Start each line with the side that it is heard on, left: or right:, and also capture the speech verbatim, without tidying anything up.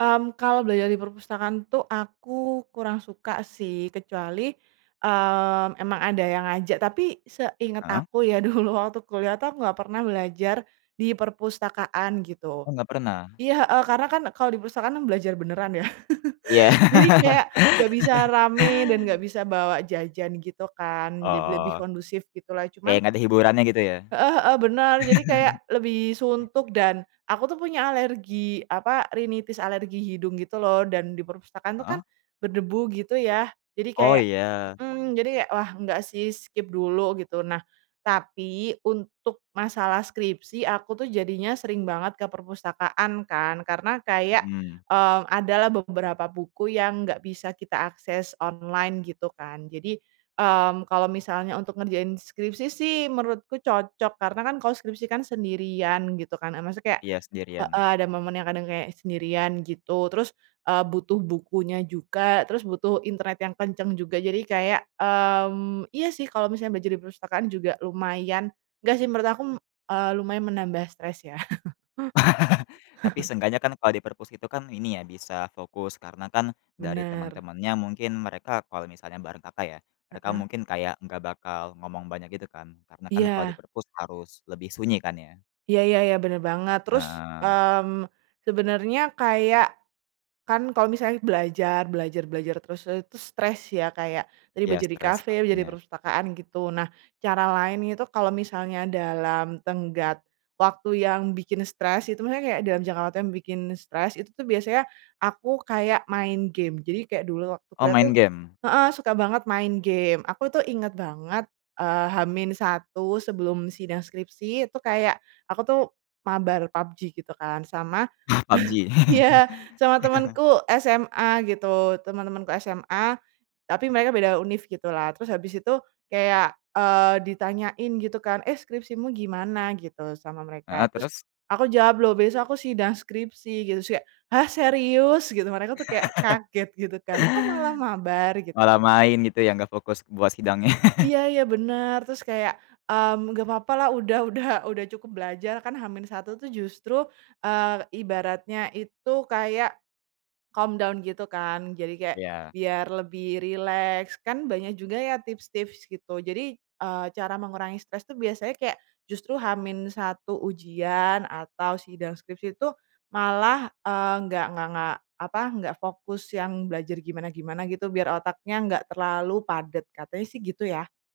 right: Mmm, kalau belajar di perpustakaan tuh aku kurang suka sih, kecuali, mmm, emang ada yang ngajak. Tapi seinget
left: Heeh.
right: aku ya dulu waktu kuliah tuh, aku nggak pernah belajar di perpustakaan gitu.
left: Oh, nggak pernah?
right: Iya, heeh. Karena kan kalau di perpustakaan kan belajar beneran ya.
left: Iya.
right: Jadi kayak nggak bisa rame dan nggak bisa bawa jajan gitu kan, jadi lebih
left: Oh.
right: kondusif gitulah.
left: Kayak
right: Cuman
left: nggak ada hiburannya gitu ya?
right: Heeh heeh, bener. Jadi kayak lebih
left: Mmm.
right: suntuk dan aku tuh punya alergi apa, rhinitis alergi hidung gitu loh dan di perpustakaan itu kan
left: Heeh.
right: berdebu gitu ya, jadi
left: Oh,
right: kayak
left: iya.
right: mhm. Jadi kayak wah, nggak sih skip dulu gitu. Nah, tapi untuk masalah skripsi, aku tuh jadinya sering banget ke perpustakaan kan, karena kayak,
left: Mhm.
right: eee, adalah beberapa buku yang nggak bisa kita akses online gitu kan. Jadi, mmm, kalau misalnya untuk ngerjain skripsi sih menurutku cocok, karena kan kalau skripsi kan sendirian gitu kan, eee, maksudnya kayak
left: Iya,
right: heeh.
left: sendirian.
right: Ada momen yang kadang kayak sendirian gitu, terus, eee, butuh bukunya juga, terus butuh internet yang kenceng juga. Jadi kayak mmm, iya sih kalau misalnya belajar di perpustakaan juga lumaya nggak sih menurut aku m eee, lumayan menambah stress ya.
left: Tapi seenggaknya kan kalau di perpus itu kan ini ya bisa fokus karena kan dari
right: Bener.
left: temen-temennya mungkin mereka kalau misalnya bareng Kakak ya, mereka
right: Heeh.
left: mungkin kayak nggak bakal ngomong banyak gitu kan? Karena kan kalau di
right: Iya.
left: perpus harus lebih sunyi kan ya?
right: Iya iya iya, bener banget. Terus,
left: Heeh.
right: mmm, sebenernya kayak kan kalau misalnya belajar belajar belajar terus, eee, itu stres ya. Kayak tadi
left: Iya,
right: belajar di
left: stress
right: kafe, belajar di
left: pastinya.
right: perpustakaan gitu. Nah, cara lain itu kalau misalnya dalam tenggat waktu yang bikin stress, itu maksudnya kayak dalam jangka waktu yang bikin stress, itu tuh biasanya aku kayak main game. Jadi kayak dulu waktu
left: Oh,
right: kuliah tuh
left: main game?
right: heeh, suka banget main game. Aku tuh inget banget, eee, H min satu sebelum sidang skripsi itu kayak, aku tuh mabar PUBG gitu kan. Sama
left: Oh, PUBG.
right: iya, sama temenku SMA gitu. Temen-temenku SMA tapi mereka beda univ gitulah, terus habis itu kayak, eee, ditanyain gitu kan, "Eh, skripsimu gimana?" gitu sama mereka.
left: Heeh,
right: Terus,
left: terus?
right: aku jawab, "Loh besok aku sidang skripsi," gitu. Terus kayak, "Hah, serius?" Gitu. Mereka tuh kayak kaget gitu kan, "Kok malah mabar?" Gitu
left: Malah
right: kan.
left: main gitu ya, nggak fokus buat sidangnya.
right: Iya iya, bener. Terus kayak, mmm, nggak papalah udah udah udah cukup belajar. Kan H min satu tuh justru, eee, ibaratnya itu kayak calm down gitu kan. Jadi kayak
left: Iya.
right: biar lebih rileks, kan banyak juga ya tips-tips gitu. Jadi, eee, cara mengurangi stress itu biasanya kayak justru H min satu ujian atau sidang skripsi itu malah, eee, nggak nggak nggak apa nggak fokus yang belajar gimana-gimana gitu, biar otaknya nggak terlalu padet. Katanya sih gitu ya.